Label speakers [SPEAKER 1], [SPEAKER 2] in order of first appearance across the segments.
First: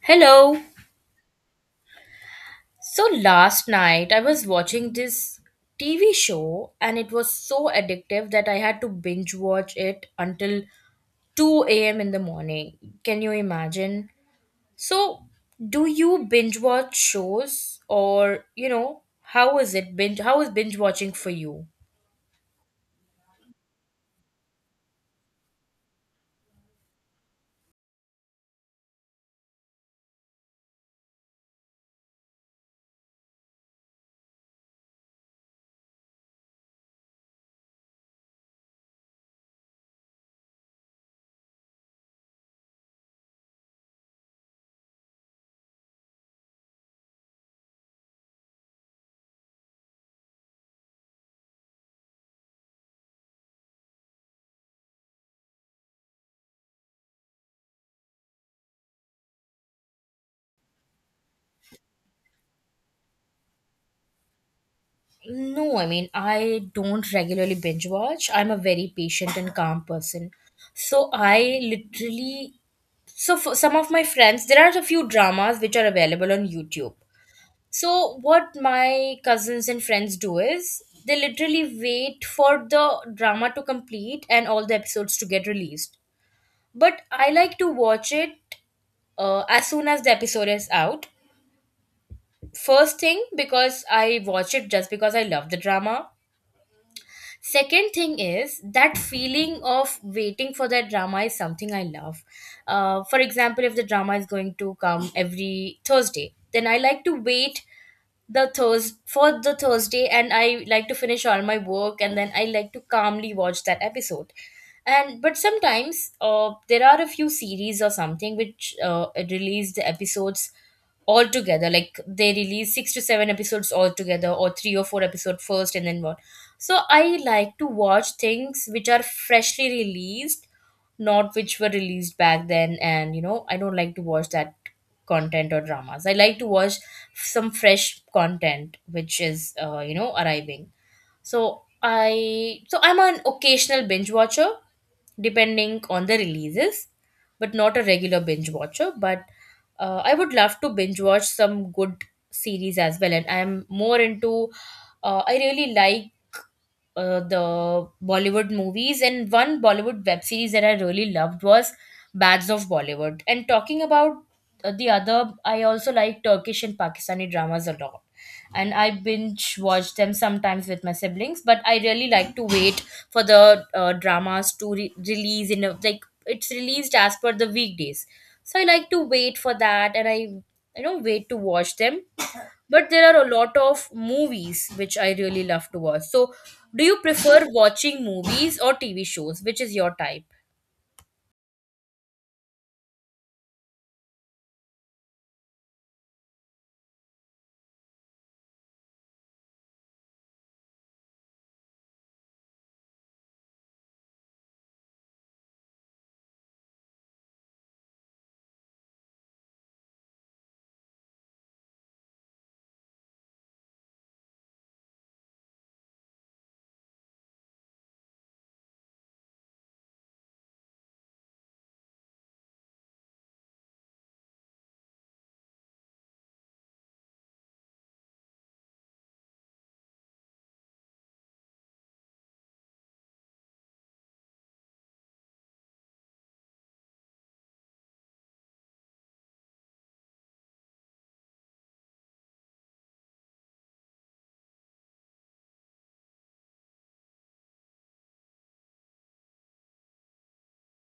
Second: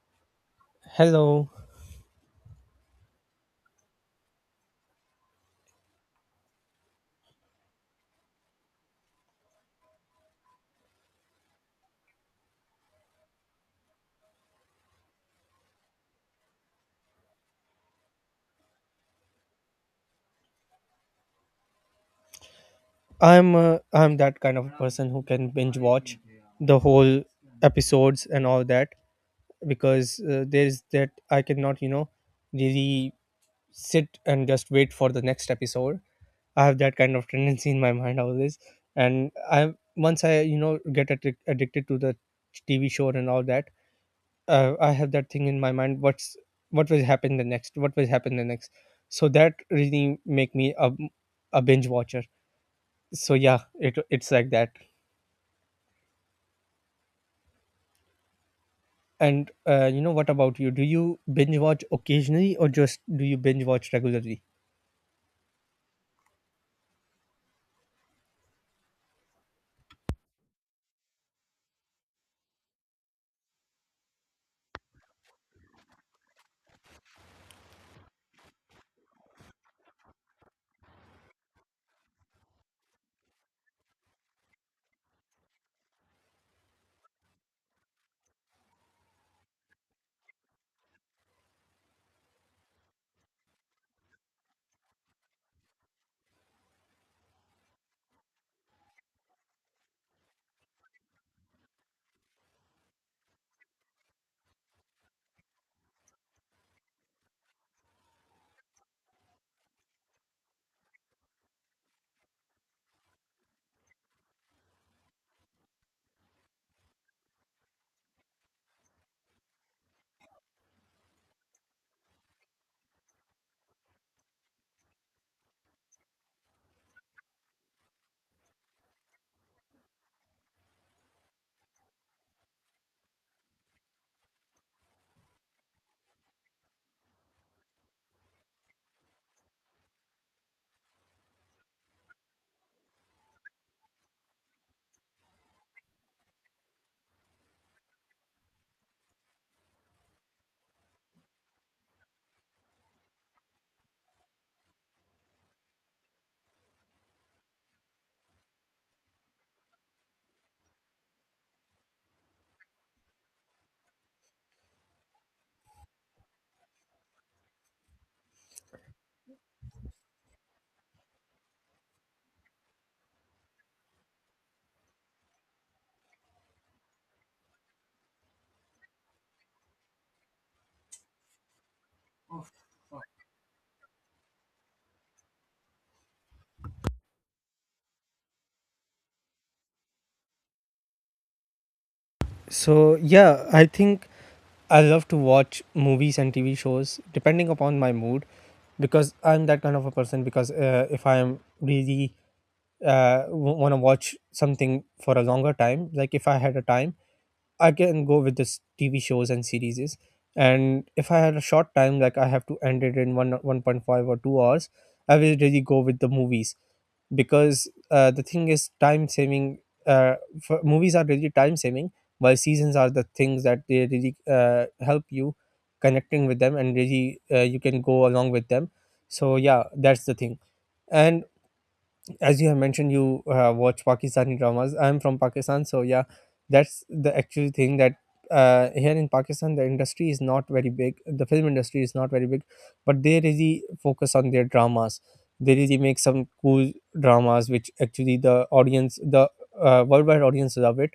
[SPEAKER 1] Hello.
[SPEAKER 2] Hello.
[SPEAKER 1] So last night I was watching this TV show and it was so addictive that I had to binge watch it until 2 a.m. in the morning. Can you imagine? So, do you binge watch shows or, how is binge watching for you?
[SPEAKER 2] I'm that kind of a person who can binge watch the whole episodes and all that because there is that I cannot, really sit and just wait for the next episode. I have that kind of tendency in my mind always and I once I, get addicted to the TV show and all that, I have that thing in my mind what will happen the next? What will happen the next? So that really make me a binge watcher. So yeah, it's like that. And you know, what about you? Do you binge watch occasionally, or just do you binge watch regularly?
[SPEAKER 1] No, I mean, I don't regularly binge watch. I'm a very patient and calm person. So I literally So, for some of my friends, there are a few dramas which are available on YouTube. So, what my cousins and friends do is they literally wait for the drama to complete and all the episodes to get released. But I like to watch it as soon as the episode is out. First thing, because I watch it just because I love the drama. Second thing is that feeling of waiting for that drama is something I love. For example, if the drama is going to come every Thursday, then I like to wait the Thurs for the Thursday, and I like to finish all my work, and then I like to calmly watch that episode. And but sometimes, there are a few series or something which release the episodes all together. Like they release 6 to 7 episodes all together, or 3 or 4 episode first, and then what. So I like to watch things which are freshly released, not which were released back then. And I don't like to watch that content or dramas. I like to watch some fresh content which is arriving. So I'm an occasional binge watcher, depending on the releases, but not a regular binge watcher. But I would love to binge watch some good series as well, and I'm more into I really like the Bollywood movies, and one Bollywood web series that I really loved was Bads of Bollywood. And talking about I also like Turkish and Pakistani dramas a lot. And I binge watch them sometimes with my siblings, but I really like to wait for the dramas to release in a, like, it's released as per the weekdays. So I like to wait for that, and I don't wait to watch them, but there are a lot of movies which I really love to watch. So, do you prefer watching movies or TV shows? Which is your type?
[SPEAKER 2] So yeah, I think I love to watch movies and TV shows depending upon my mood because I'm that kind of a person. Because if I'm really want to watch something for a longer time, like if I had a time, I can go with this TV shows and series. And if I had a short time, like I have to end it in 1.5 or 2 hours, I will really go with the movies because the thing is time saving. Uh, for, movies are really time saving, while seasons are the things that they really help you connecting with them and really you can go along with them. So yeah, that's the thing. And as you have mentioned, you watch Pakistani dramas. I'm from Pakistan, so yeah, that's the actual thing that here in Pakistan, the industry is not very big, the film industry is not very big, but they really focus on their dramas. They really make some cool dramas which actually the audience, the worldwide audience love it.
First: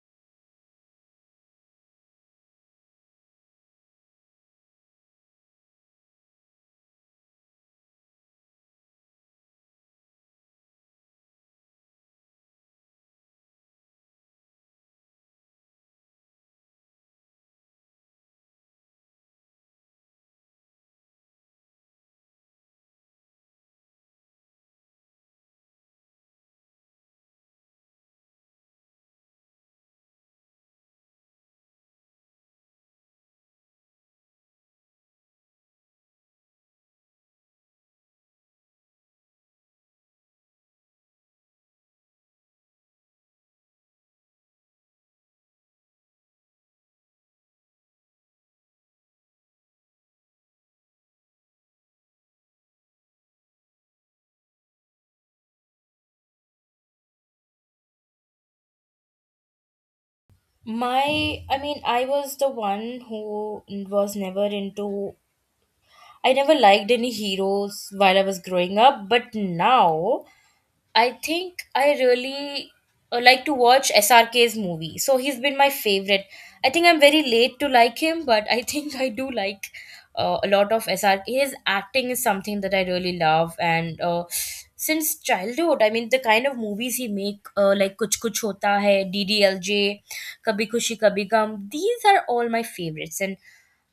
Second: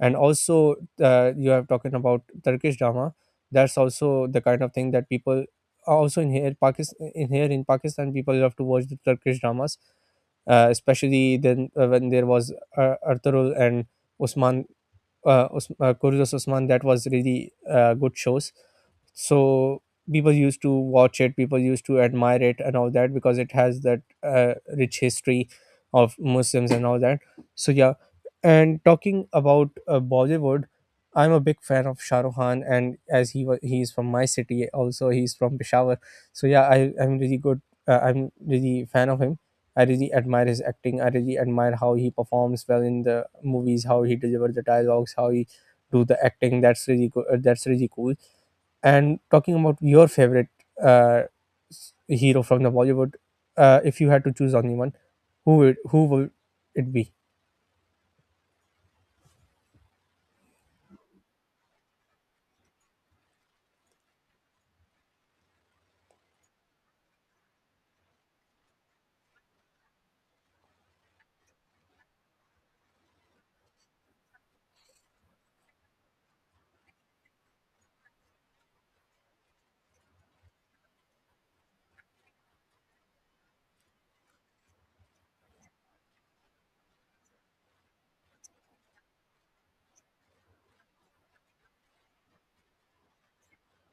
[SPEAKER 2] And also you have talking about Turkish drama, that's also the kind of thing that people, also in here pakistan in here in Pakistan, people love to watch the Turkish dramas, especially then when there was Arturul and Usman, Kurdos Usman. That was really good shows. So people used to watch it, people used to admire it and all that, because it has that rich history of Muslims and all that. So yeah. And talking about Bollywood, I'm a big fan of Shah Rukh Khan, and as he was he's from my city also, he's from Peshawar. So yeah, I'm really fan of him. I really admire his acting, I really admire how he performs well in the movies, how he delivers the dialogues, how he do the acting. That's really good, that's really cool. And talking about your favorite uh, hero from the Bollywood, if you had to choose only one, who would it be?
[SPEAKER 1] I was the one who was never into, I never liked any heroes while I was growing up, but now I think I really like to watch SRK's movie. So he's been my favorite. I think I'm very late to like him, but I think I do like a lot of SRK. His acting is something that I really love, and since childhood, I mean, the kind of movies he make, like Kuch Kuch Hota Hai, DDLJ, Kabhi Kushi Kabhi Gum, these are all my favorites, and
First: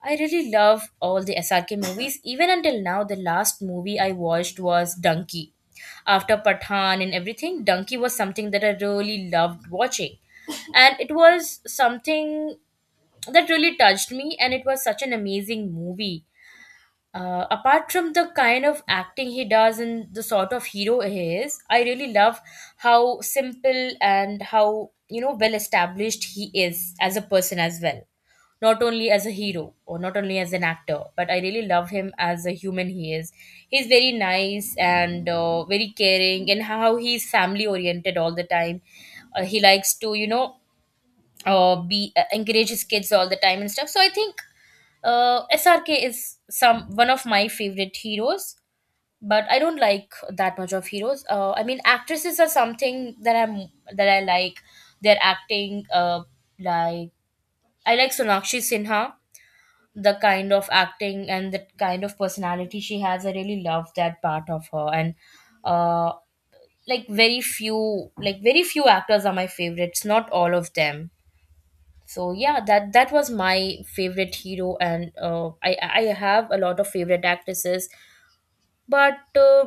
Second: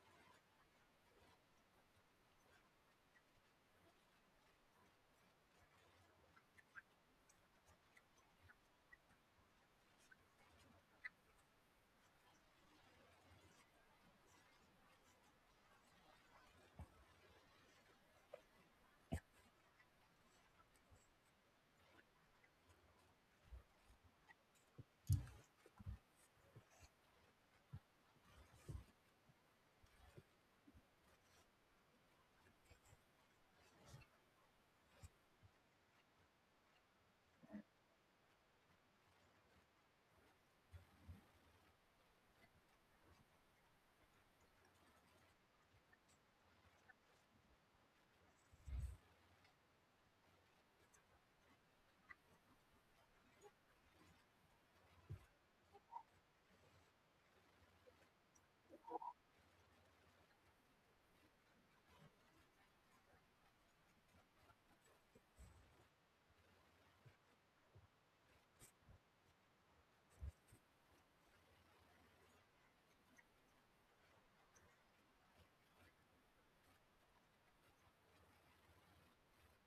[SPEAKER 1] I really love all the SRK movies. Even until now, the last movie I watched was Donkey, after Pathan and everything. Donkey was something that I really loved watching. And it was something that really touched me, and it was such an amazing movie. Apart from the kind of acting he does and the sort of hero he is, I really love how simple and how, well established he is as a person as well, not only as a hero or not only as an actor, but I really love him as a human he is. He's very nice and very caring, and how he's family oriented all the time. He likes to, you know, be encourage his kids all the time and stuff. So I think SRK is some one of my favorite heroes. But I don't like that much of heroes. I mean, actresses are something that I like. Their acting, like I like Sonakshi Sinha, the kind of acting and the kind of personality she has. I really love that part of her. And uh like very few Like, very few actors are my favorites, not all of them. So yeah, that was my favorite hero, and I have a lot of favorite actresses, but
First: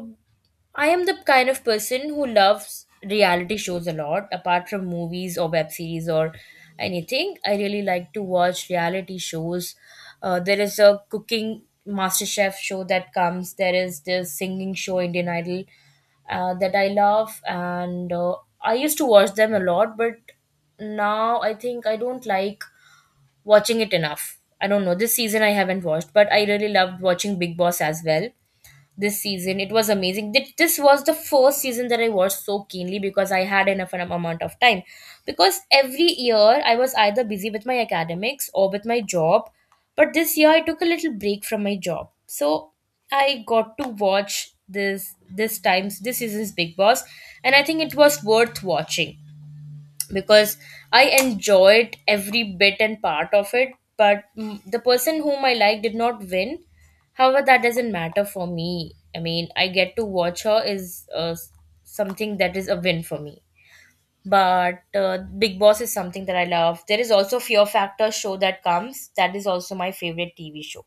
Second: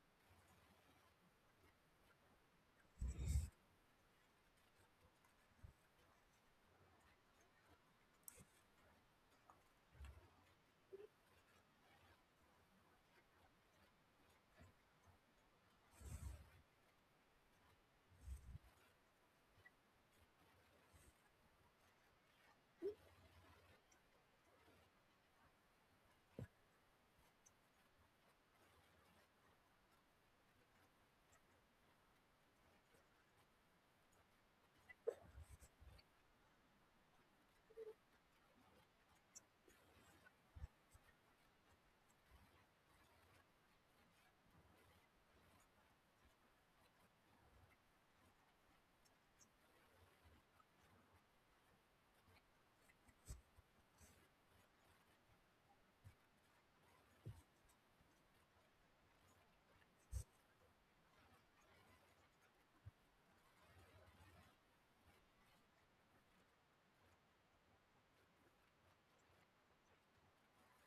[SPEAKER 1] I am the kind of person who loves reality shows a lot, apart from movies or web series or anything. I really like to watch reality shows. There is a cooking master chef show that comes, there is this singing show, Indian Idol, that I love, and I used to watch them a lot, but now I think I don't like watching it enough. I don't know. This season I haven't watched, but I really loved watching Big Boss as well this season. It was amazing. This was the first season that I watched so keenly because I had enough amount of time. Because every year I was either busy with my academics or with my job, but this year I took a little break from my job. So I got to watch this season's Big Boss, and I think it was worth watching because I enjoyed every bit and part of it. But the person whom I like did not win. However, that doesn't matter for me. I mean, I get to watch her is something that is a win for me. But Big Boss is something that I love. There is also Fear Factor show that comes. That is also my favorite TV show.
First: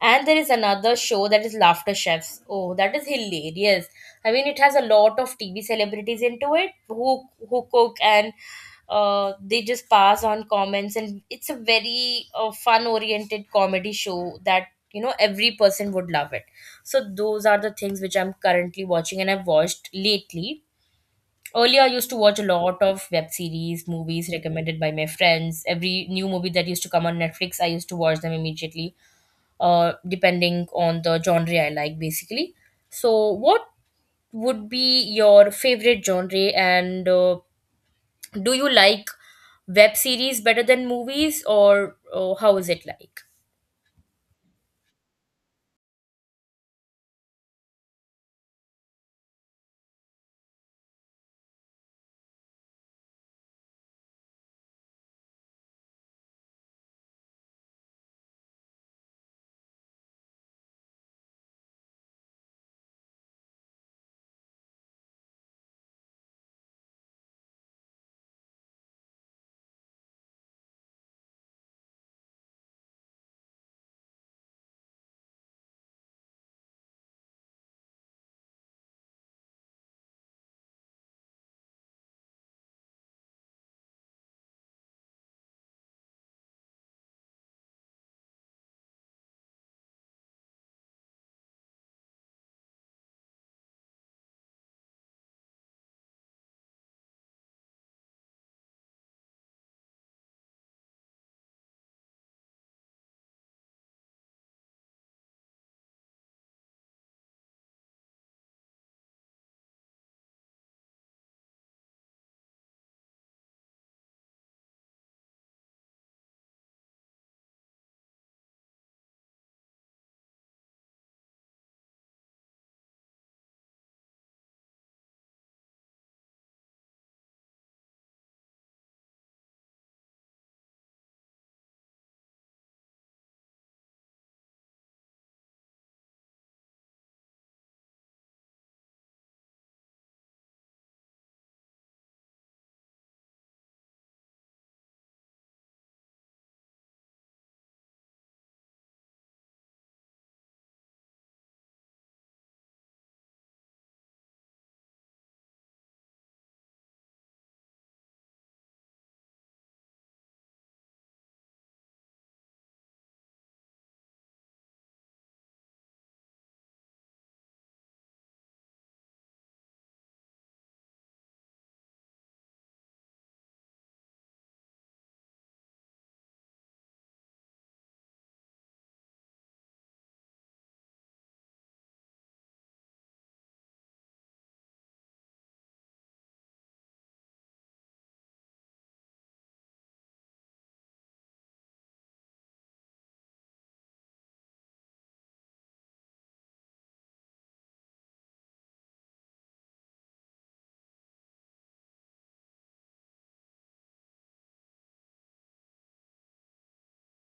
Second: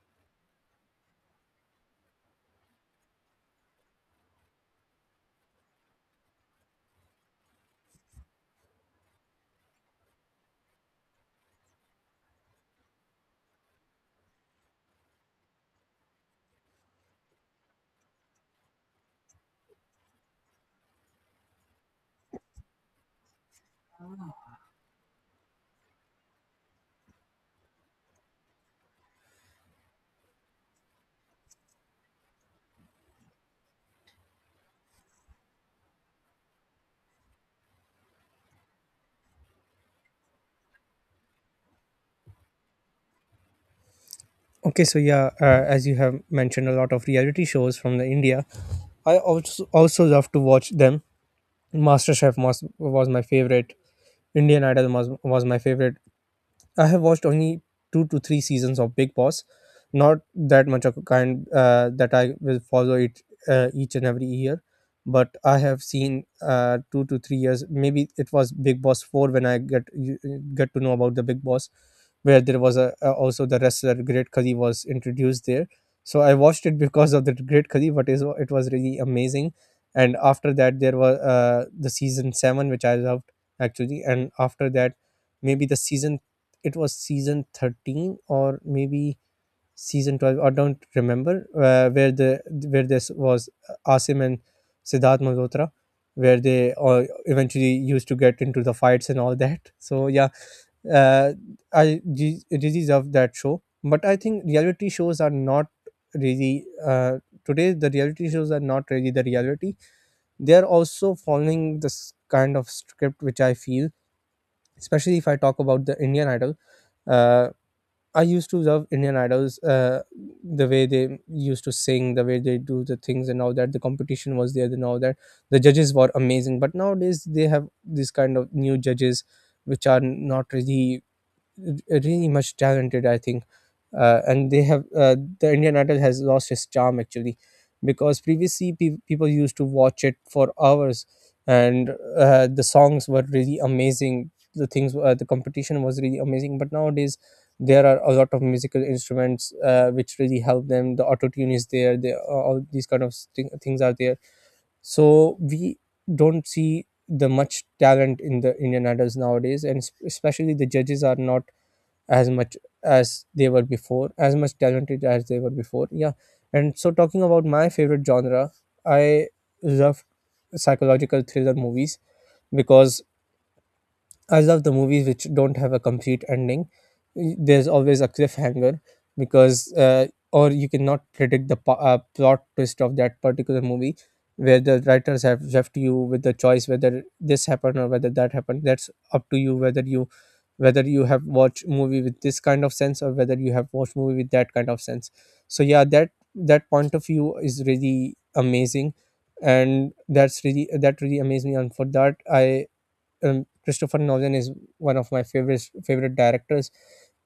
[SPEAKER 1] And there is another show that is Laughter Chefs. Oh, that is hilarious. I mean, it has a lot of TV celebrities into it who cook and they just pass on comments, and it's a very fun oriented comedy show that, every person would love it. So those are the things which I'm currently watching and I've watched lately. Earlier, I used to watch a lot of web series, movies recommended by my friends. Every new movie that used to come on Netflix, I used to watch them immediately, depending on the genre I like, basically. So, what would be your favorite genre, and do you like web series better than movies, or how is it like?
[SPEAKER 2] Okay, so yeah, as you have mentioned, a lot of reality shows from the India. I also love to watch them. MasterChef was my favorite. Indian Idol was my favorite. I have watched only two to three seasons of Big Boss, not that much of a kind that I will follow it each and every year. But I have seen 2 to 3 years. Maybe it was Big Boss four when I get to know about the Big Boss, where there was a also the wrestler Great Khali was introduced there. So I watched it because of the Great Khali, but is it was really amazing. And after that, there was the season seven, which I loved actually. And after that, maybe the season, it was season 13, or maybe season 12, I don't remember. Where the where this was Asim and Siddharth Malhotra, where they eventually used to get into the fights and all that so yeah, uh, really love that show. But I think reality shows are not really uh, today, the reality shows are not really the reality. They are also following this kind of script, which I feel, especially if I talk about the Indian Idol. Uh, I used to love Indian Idols, the way they used to sing, the way they do the things, and all that. The competition was there, and all that. The judges were amazing, but nowadays they have these kind of new judges, which are not really much talented, I think. And they have, the Indian Idol has lost its charm actually, because previously people used to watch it for hours, and the songs were really amazing. The things, the competition was really amazing. But nowadays, there are a lot of musical instruments which really help them. The auto tune is there. All these kind of things are there. So we don't see the much talent in the Indian idols nowadays, and especially the judges are not as much, as they were before, as much talented as they were before. Yeah. And so, talking about my favorite genre, I love psychological thriller movies because I love the movies which don't have a complete ending. There's always a cliffhanger because, or you cannot predict the plot twist of that particular movie, where the writers have left you with the choice whether this happened or whether that happened. That's up to you, whether you have watched movie with this kind of sense, or whether you have watched movie with that kind of sense. So yeah, that point of view is really amazing, and that really amazed me. And for that, I Christopher Nolan is one of my favorite directors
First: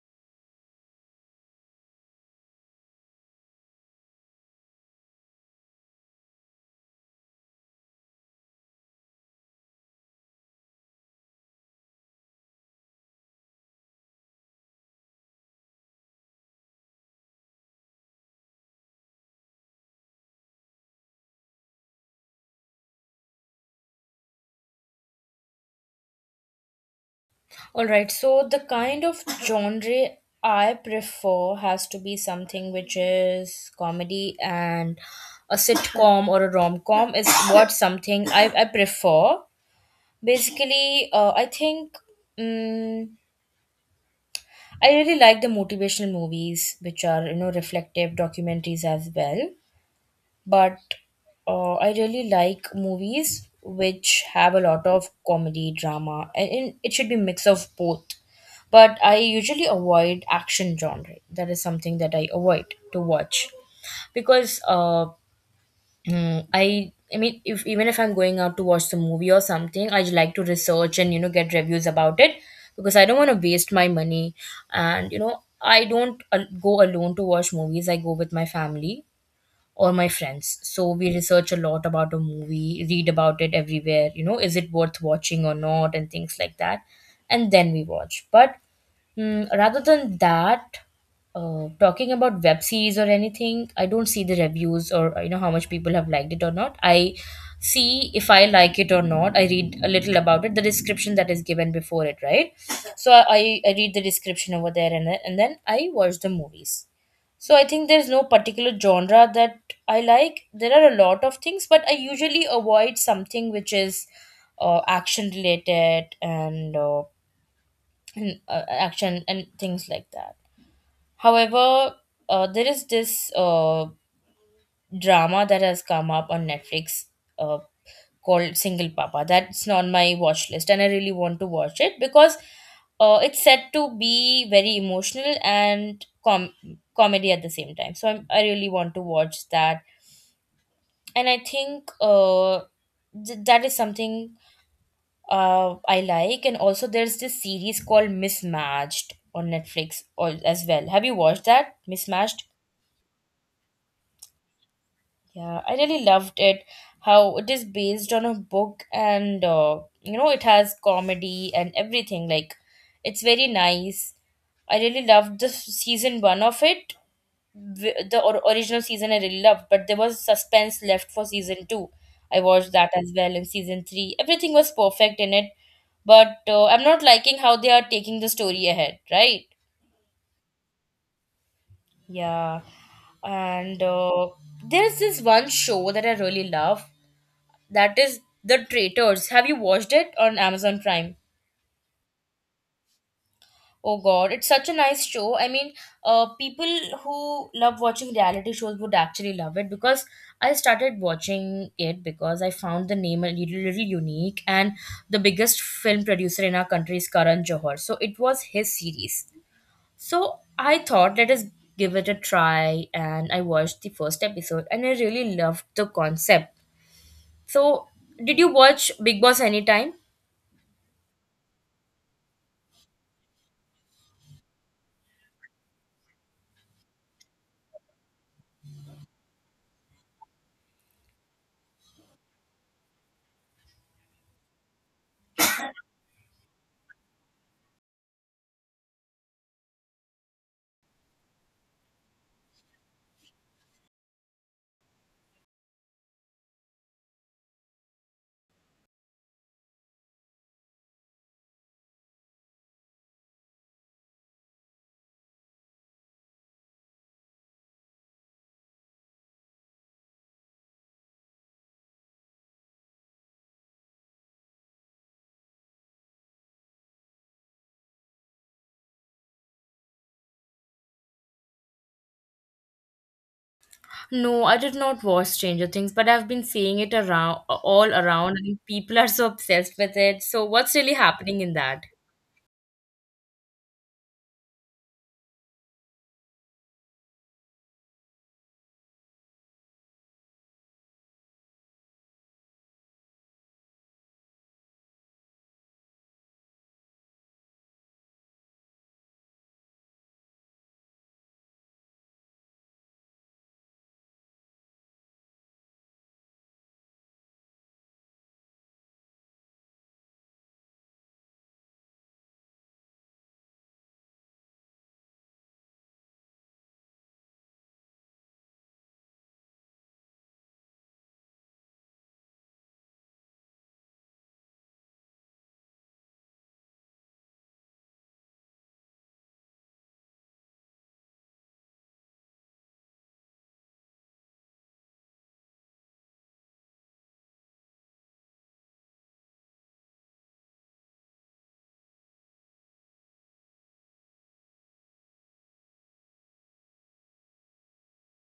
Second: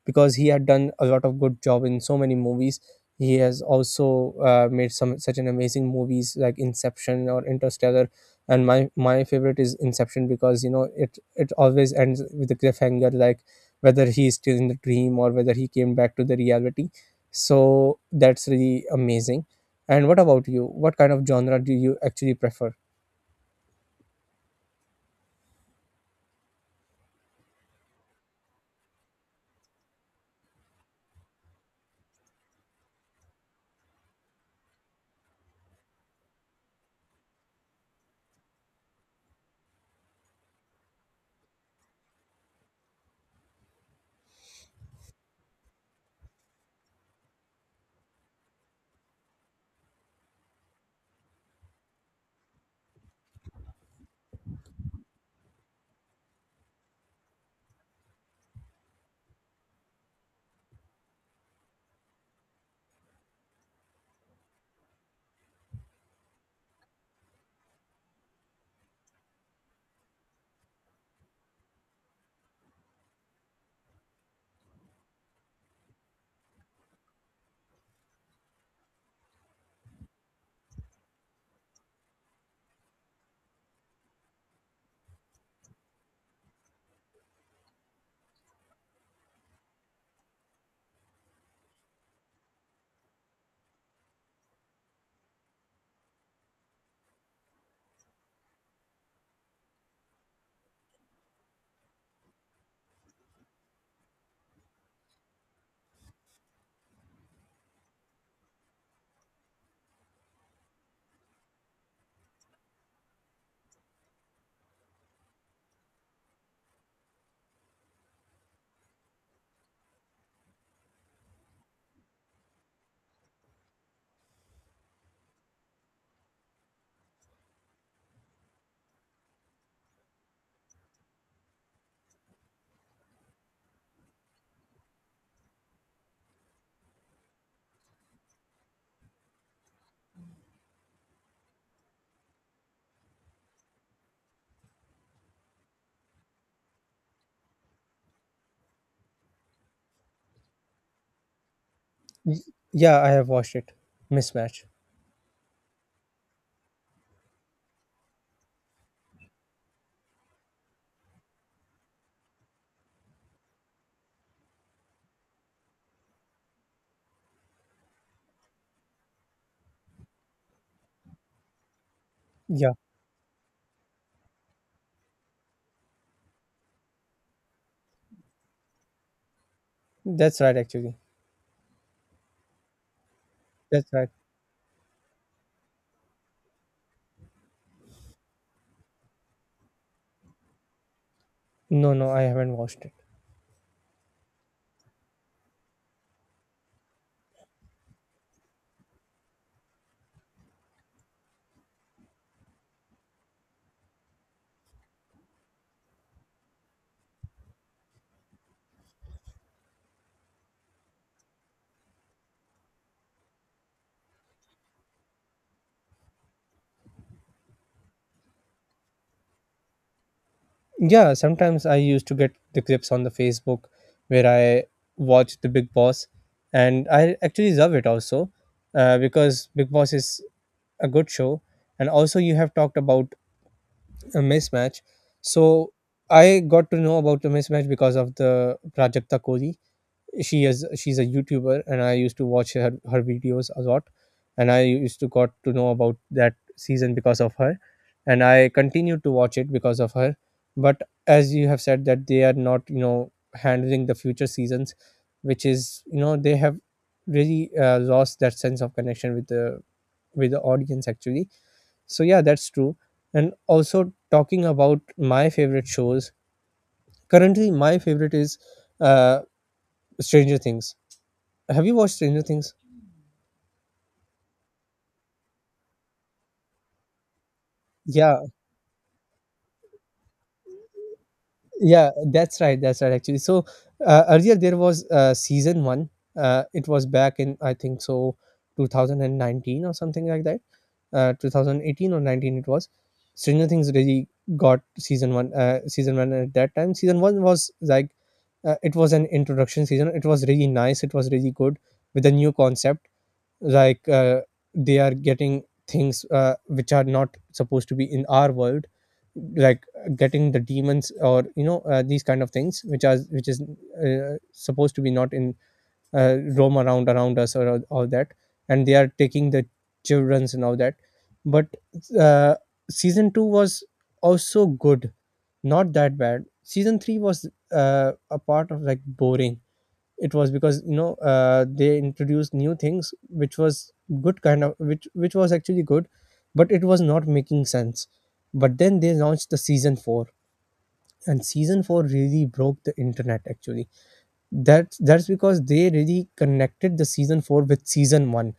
[SPEAKER 2] because he had done a lot of good job in so many movies. He has also made some such an amazing movies like Inception or Interstellar, and my favorite is Inception because, you know, it always ends with a cliffhanger, like whether he is still in the dream or whether he came back to the reality. So that's really amazing. And what about you? What kind of genre do you actually prefer?
[SPEAKER 1] All right, so the kind of genre I prefer has to be something which is comedy, and a sitcom or a rom com is what something I prefer. Basically, I think, mm I really like the motivational movies, which are, reflective documentaries as well, but I really like movies which have a lot of comedy, drama, and it should be mix of both. But I usually avoid action genre. That is something that I avoid to watch because I mean, if even if I'm going out to watch the movie or something, I just like to research and get reviews about it because I don't want to waste my money. And I don't go alone to watch movies. I go with my family or my friends. So we research a lot about a movie, read about it everywhere, is it worth watching or not, and things like that. And then we watch. But mm, rather than that, talking about web series or anything, I don't see the reviews or how much people have liked it or not. I see if I like it or not. I read a little about it, the description that is given before it, right? So I read the description over there and then I watch the movies. So I think there's no particular genre that I like. There are a lot of things, but I usually avoid something which is action related, and action and things like that. However, there is this drama that has come up on Netflix uh, called Single Papa. That's on my watch list, and I really want to watch it because it's said to be very emotional and comedy at the same time. So I really want to watch that, and I think that is something I like. And also, there's this series called Mismatched on Netflix or as well. Have you watched that
[SPEAKER 2] Y-
[SPEAKER 1] Mismatched?
[SPEAKER 2] Yeah, I have watched it. Mismatch.
[SPEAKER 1] Yeah, I really loved it. How it is based on a book, and, it has comedy and everything. Like, it's very nice. I really loved the season 1 of it. The original season I really loved, but there was suspense left for season 2. I watched
[SPEAKER 2] Yeah,
[SPEAKER 1] that as well in season 3. Everything was perfect in it, but I'm not liking how they are taking the story ahead, right?
[SPEAKER 2] that's right actually.
[SPEAKER 1] Yeah. And
[SPEAKER 2] That's right.
[SPEAKER 1] there's this one show that I really love. That is The Traitors. Have you watched it on Amazon Prime?
[SPEAKER 2] No, no, I haven't watched it.
[SPEAKER 1] Oh god, it's such a nice show. I mean, people who love watching reality shows would actually love it because I started watching it because I found the name a little unique, and the biggest film producer in our country is Karan Johar. So it was his series. So I thought let us give it a try, and I watched the first episode and I really loved the concept. So did you watch Big Boss anytime?
[SPEAKER 2] Yeah, sometimes I used to get the clips on the Facebook where I watch the Big Boss, and I actually love it also because Big Boss is a good show. And also you have talked about a mismatch. So I got to know about the mismatch because of the Prajakta Kohli. She's a youtuber, and I used to watch her videos a lot, and I used to got to know about that season because of her, and I continued to watch it because of her. But as you have said that they are not, you know, handling the future seasons, which is, you know, they have really lost that sense of connection with the audience actually. So yeah, that's true. And also talking about my favorite shows, currently my favorite is uh, Stranger Things. Have you watched Stranger Things?
[SPEAKER 1] No, I did not watch Stranger Things, but I've been seeing it around, all
[SPEAKER 2] Yeah,
[SPEAKER 1] around, and people are so obsessed with it. So what's really happening in that?
[SPEAKER 2] yeah, that's right, that's right. Actually, so earlier there was season one. It was back in, I think so, 2019 or something like that. 2018 or 19 it was. Stranger Things really got season one. Season one at that time. Season one was like, it was an introduction season. It was really nice. It was really good with a new concept. like uh, they are getting things which are not supposed to be in our world, getting the demons, or these kind of things which is supposed to be not in roam around us, or all that, and they are taking the childrens and all that. But uh, season 2 was also good, not that bad. Season 3 was a part of like boring. It was because they introduced new things which was good, kind of, which was actually good, but it was not making sense. But then they launched the season 4, and season 4 really broke the internet, actually. That's because they really connected the season 4 with season 1,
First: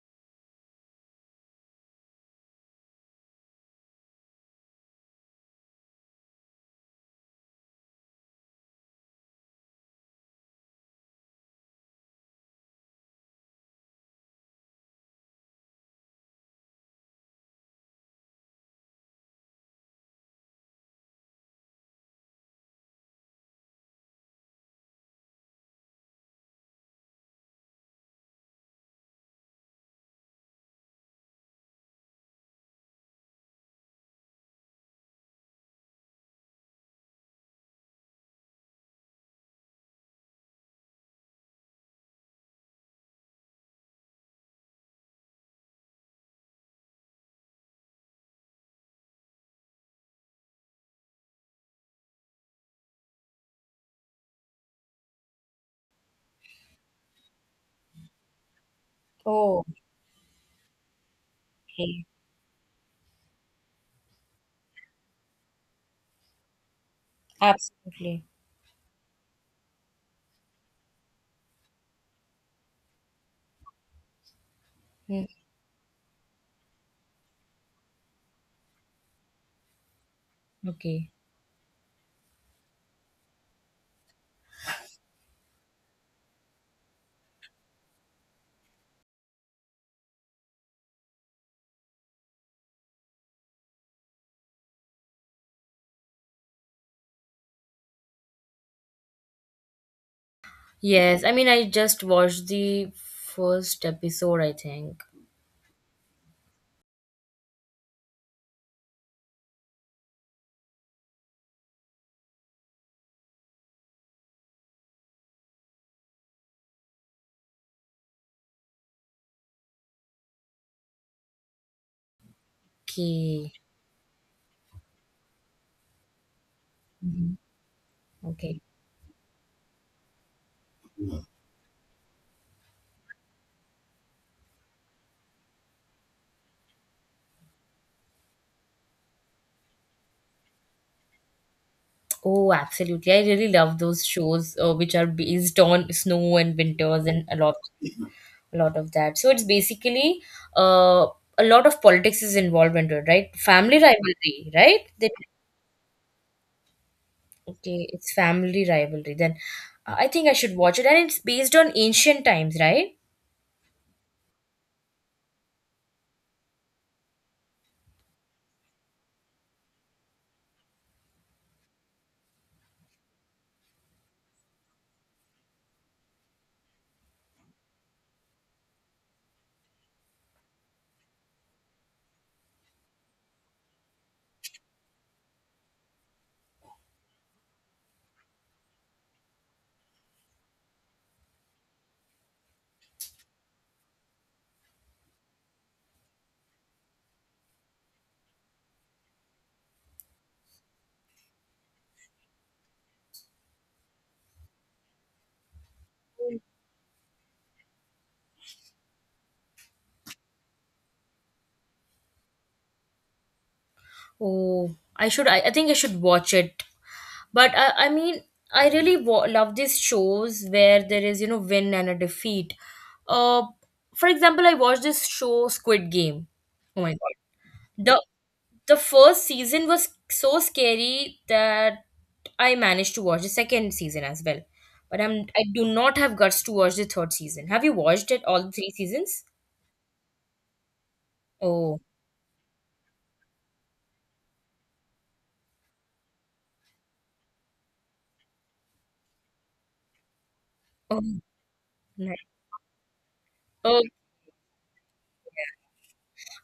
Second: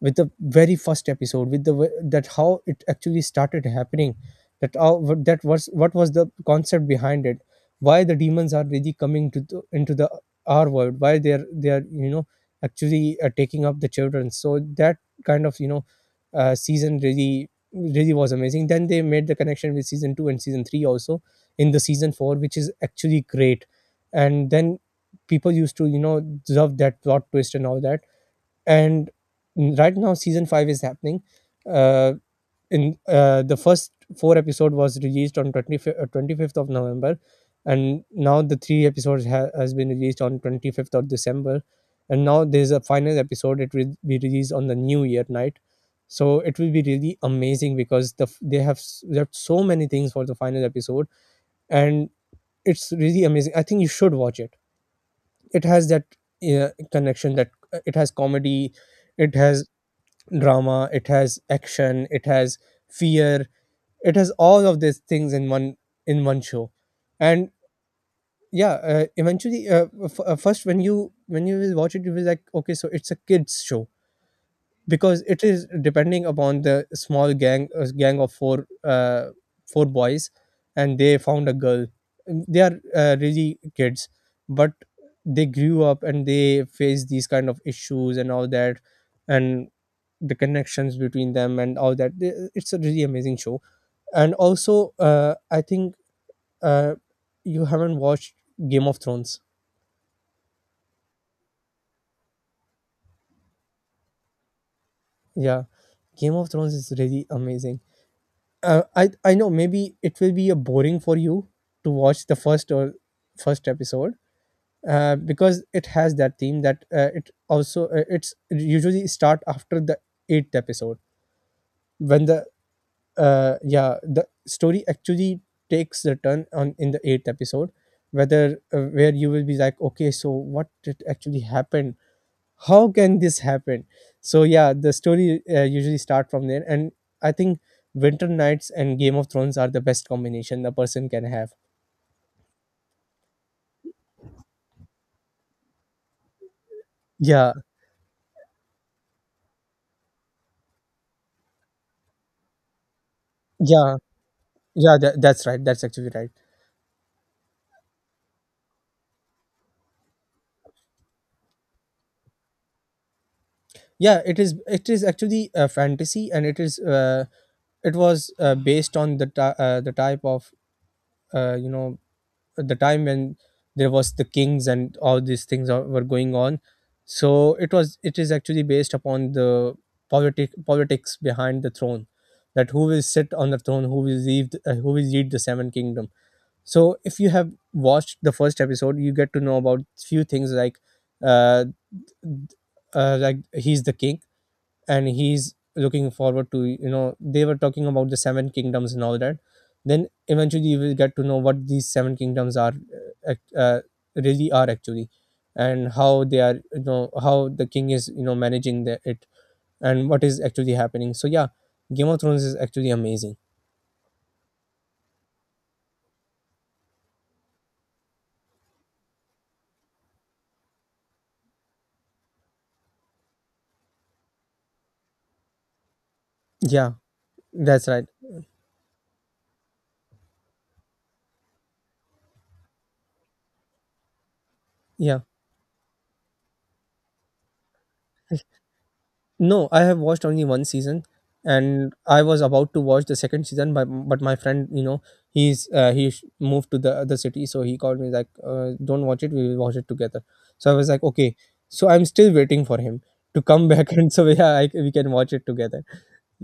[SPEAKER 2] with the very first episode, that how it actually started happening, that how, that was, what was the concept behind it, why the demons are really coming to into the our world, why they are actually taking up the children, so that kind of, season really was amazing. Then they made the connection with season 2 and season 3 also in the season 4, which is actually great. And then people used to, love that plot twist and all that. And right now season 5 is happening. uh, in the first four episode was released on 25th, 25th of November, and now the three episodes has been released on 25th of December. And now there's a final episode, it will be released on the new year night. So it will be really amazing, because they have left so many things for the final episode. And it's really amazing, I think you should watch it. It has that connection, that it has comedy, it
[SPEAKER 1] Oh,
[SPEAKER 2] has drama, it has
[SPEAKER 1] okay.
[SPEAKER 2] action, it has fear. It has all of these things in one, in one show. And
[SPEAKER 1] Absolutely.
[SPEAKER 2] yeah, eventually, first when you will watch it, you will like, okay, so it's a kids show, because
[SPEAKER 1] Mm.
[SPEAKER 2] it is depending upon the small gang, gang of four, four boys. And
[SPEAKER 1] Okay.
[SPEAKER 2] they found a girl. They are really kids, but they grew up and they face these kind of issues and all that. And the connections between them and all that. It's a really amazing show. And also, I think uh, you haven't watched Game of Thrones.
[SPEAKER 1] Yes, I mean, I just watched the first episode, I think.
[SPEAKER 2] Yeah, Game of Thrones is really amazing. I know maybe it will be a boring for you to watch the first or first episode, because it has that theme that, it's usually start after the eighth episode, when the
[SPEAKER 1] Okay.
[SPEAKER 2] yeah, the story actually takes the turn on in the eighth
[SPEAKER 1] Mhm.
[SPEAKER 2] episode, whether,
[SPEAKER 1] Okay.
[SPEAKER 2] where you will be like, okay, so what did actually happen? How can this happen? So yeah, the story usually start from there. And I think Winter Nights and Game of Thrones are the best combination a person can have.
[SPEAKER 1] Oh, absolutely. I really love those shows which are based on snow and winters and a
[SPEAKER 2] Yeah,
[SPEAKER 1] lot. A lot of that. So it's basically, uh, a lot of politics is involved into it, right? Family
[SPEAKER 2] yeah,
[SPEAKER 1] rivalry, right?
[SPEAKER 2] yeah.
[SPEAKER 1] They,
[SPEAKER 2] That's right. That's actually right.
[SPEAKER 1] okay, it's family rivalry. Then I think I should watch it, and it's based on ancient times, right?
[SPEAKER 2] Yeah, it is. It is actually a fantasy, and it is. It was based on the type of, uh, you know the time when there was the kings and all these things were going on. So it is actually based upon the politics behind the throne, that who will sit on the throne, who will lead, who will lead the seven kingdom. So if you have watched the first episode, you get to know about few things, uh, like he's the king, and he's looking forward to, they were talking about the seven kingdoms and all that. Then eventually you will get to know what these seven kingdoms are, really are, actually, and how they are, how the king is, managing it and what is actually happening. So yeah, Game of Thrones is actually amazing.
[SPEAKER 1] Oh, I should. I think I should watch it. But I mean, I really love these shows where there is, you know, win and a defeat. Uh, for example, I watched this show Squid Game. Oh
[SPEAKER 2] Yeah,
[SPEAKER 1] my god.
[SPEAKER 2] that's right.
[SPEAKER 1] The first season was so scary that I managed to watch the second season as well. But
[SPEAKER 2] Yeah.
[SPEAKER 1] I do not have guts to watch the third season. Have you watched it all the three seasons?
[SPEAKER 2] No, I have watched only one season,
[SPEAKER 1] Oh,
[SPEAKER 2] and I was about to watch the second season, but my friend, you know, he's, moved to the other city, so he called me like, "Don't watch it. We will watch it together." So I was
[SPEAKER 1] oh,
[SPEAKER 2] like, "Okay." So I'm
[SPEAKER 1] nice.
[SPEAKER 2] still waiting for him to come
[SPEAKER 1] Oh,
[SPEAKER 2] back, and so yeah, I, we can watch it together.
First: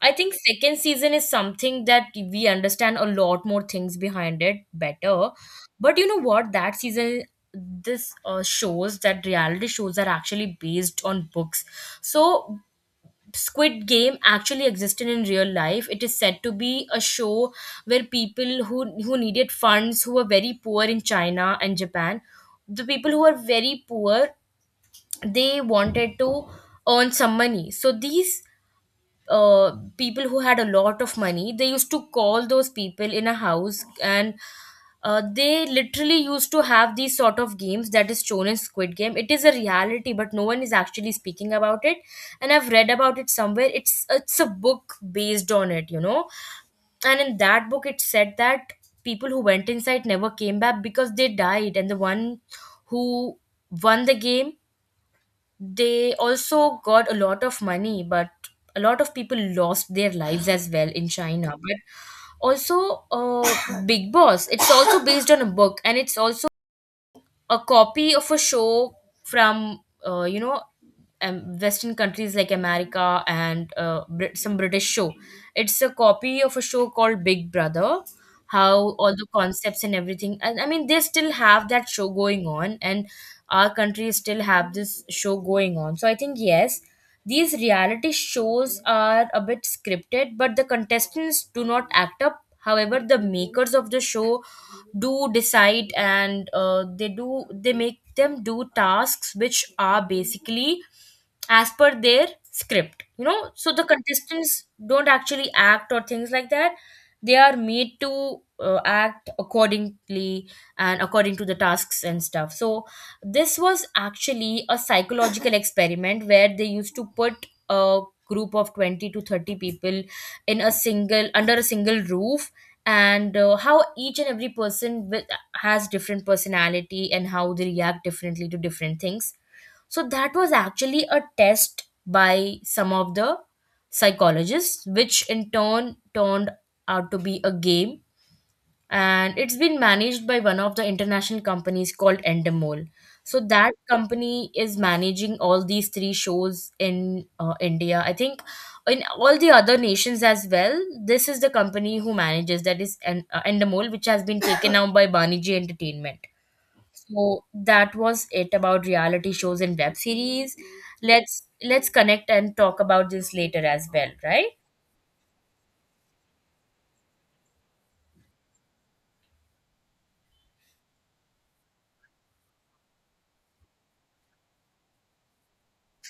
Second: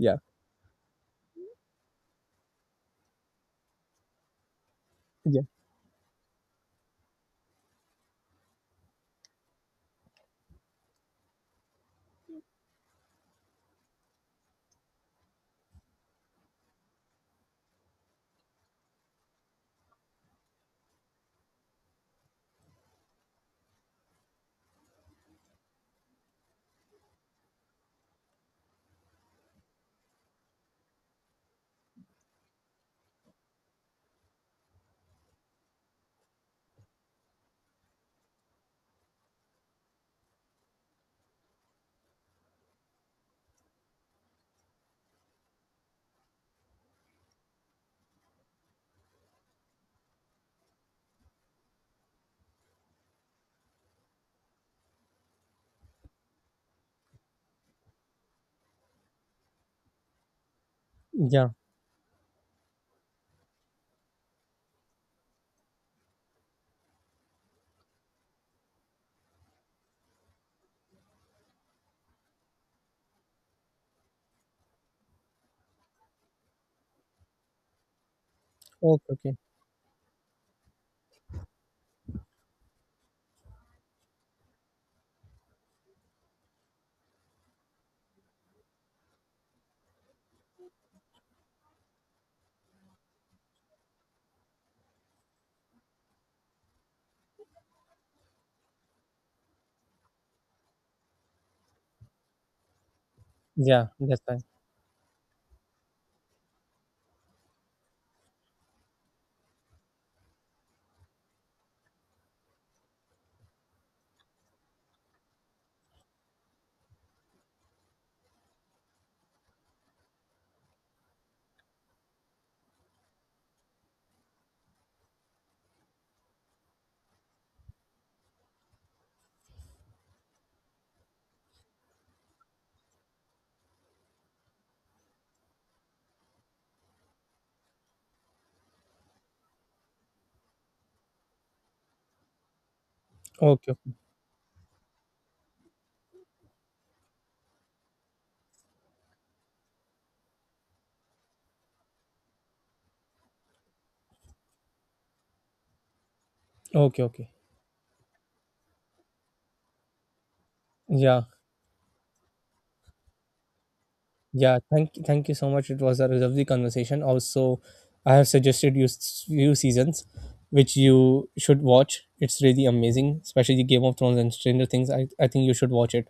[SPEAKER 1] I think second season is something that we understand a lot more things behind it better.
[SPEAKER 2] yeah,
[SPEAKER 1] But you know what? That season, this shows that reality shows are actually based on books. So Squid Game actually existed in real life. It is said to be a show where people who needed funds, who were very poor in China and Japan, the people who were very poor, they wanted to earn some money. So these uh, people who had a lot of money, they used to call those people in a house, and they literally used to have these sort of games that is shown in Squid Game. It is a reality, but no one is actually speaking about it. And I've read about it somewhere. It's a book based on it, you know. And in that book, it said that people who went inside never came back because they died, and the one who won the game, they also got a lot of money, but a lot of people lost their lives as well in
[SPEAKER 2] yeah.
[SPEAKER 1] China. But also, Big Boss, it's also based on a book, and it's also a copy of a show from, you know, western countries like America and some British show. It's a copy of a show called Big Brother. How
[SPEAKER 2] Okay,
[SPEAKER 1] all the
[SPEAKER 2] okay.
[SPEAKER 1] concepts and everything, and I mean, they still have that show going on, and our country still have this show going on. So I think yes, these reality shows are a bit scripted, but the contestants do not act up. However, the makers of the show do decide, and they do, they make them do tasks which are basically as per their script, you know. So the
[SPEAKER 2] Yeah, that's fine.
[SPEAKER 1] contestants don't actually act or things like that. They are made to act accordingly and according to the tasks and stuff. So this was actually a psychological experiment where they used to put a group of 20 to 30 people in a single, under a single roof, and how each and every person with, has different personality and how they react differently to different things. So that was actually a test by some of the psychologists, which in turn turned out to be a game. And it's been managed by one of the international companies called Endemol. So
[SPEAKER 2] Okay,
[SPEAKER 1] that
[SPEAKER 2] okay,
[SPEAKER 1] company is managing all these three shows in India. I think in all the other nations as well. This is the company who manages that is Endemol, which has been taken out by Baniji Entertainment.
[SPEAKER 2] okay. Okay.
[SPEAKER 1] So that was it about reality shows and web series.
[SPEAKER 2] Yeah.
[SPEAKER 1] Let's connect and talk about this later as well, right?
[SPEAKER 2] Yeah, thank you so much. It was a lovely conversation. Also, I have suggested you few seasons which you should watch. It's really amazing, especially Game of Thrones and Stranger Things. I think you should watch it.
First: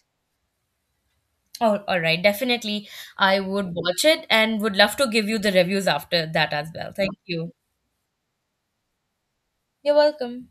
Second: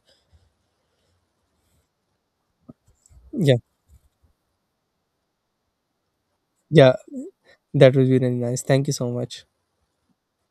[SPEAKER 1] Oh, all right. Definitely, I
[SPEAKER 2] Yeah,
[SPEAKER 1] would watch it and would love to give you the reviews after that as well.
[SPEAKER 2] yeah,
[SPEAKER 1] Thank you.
[SPEAKER 2] that would be really nice. Thank you so much.
[SPEAKER 1] You're welcome.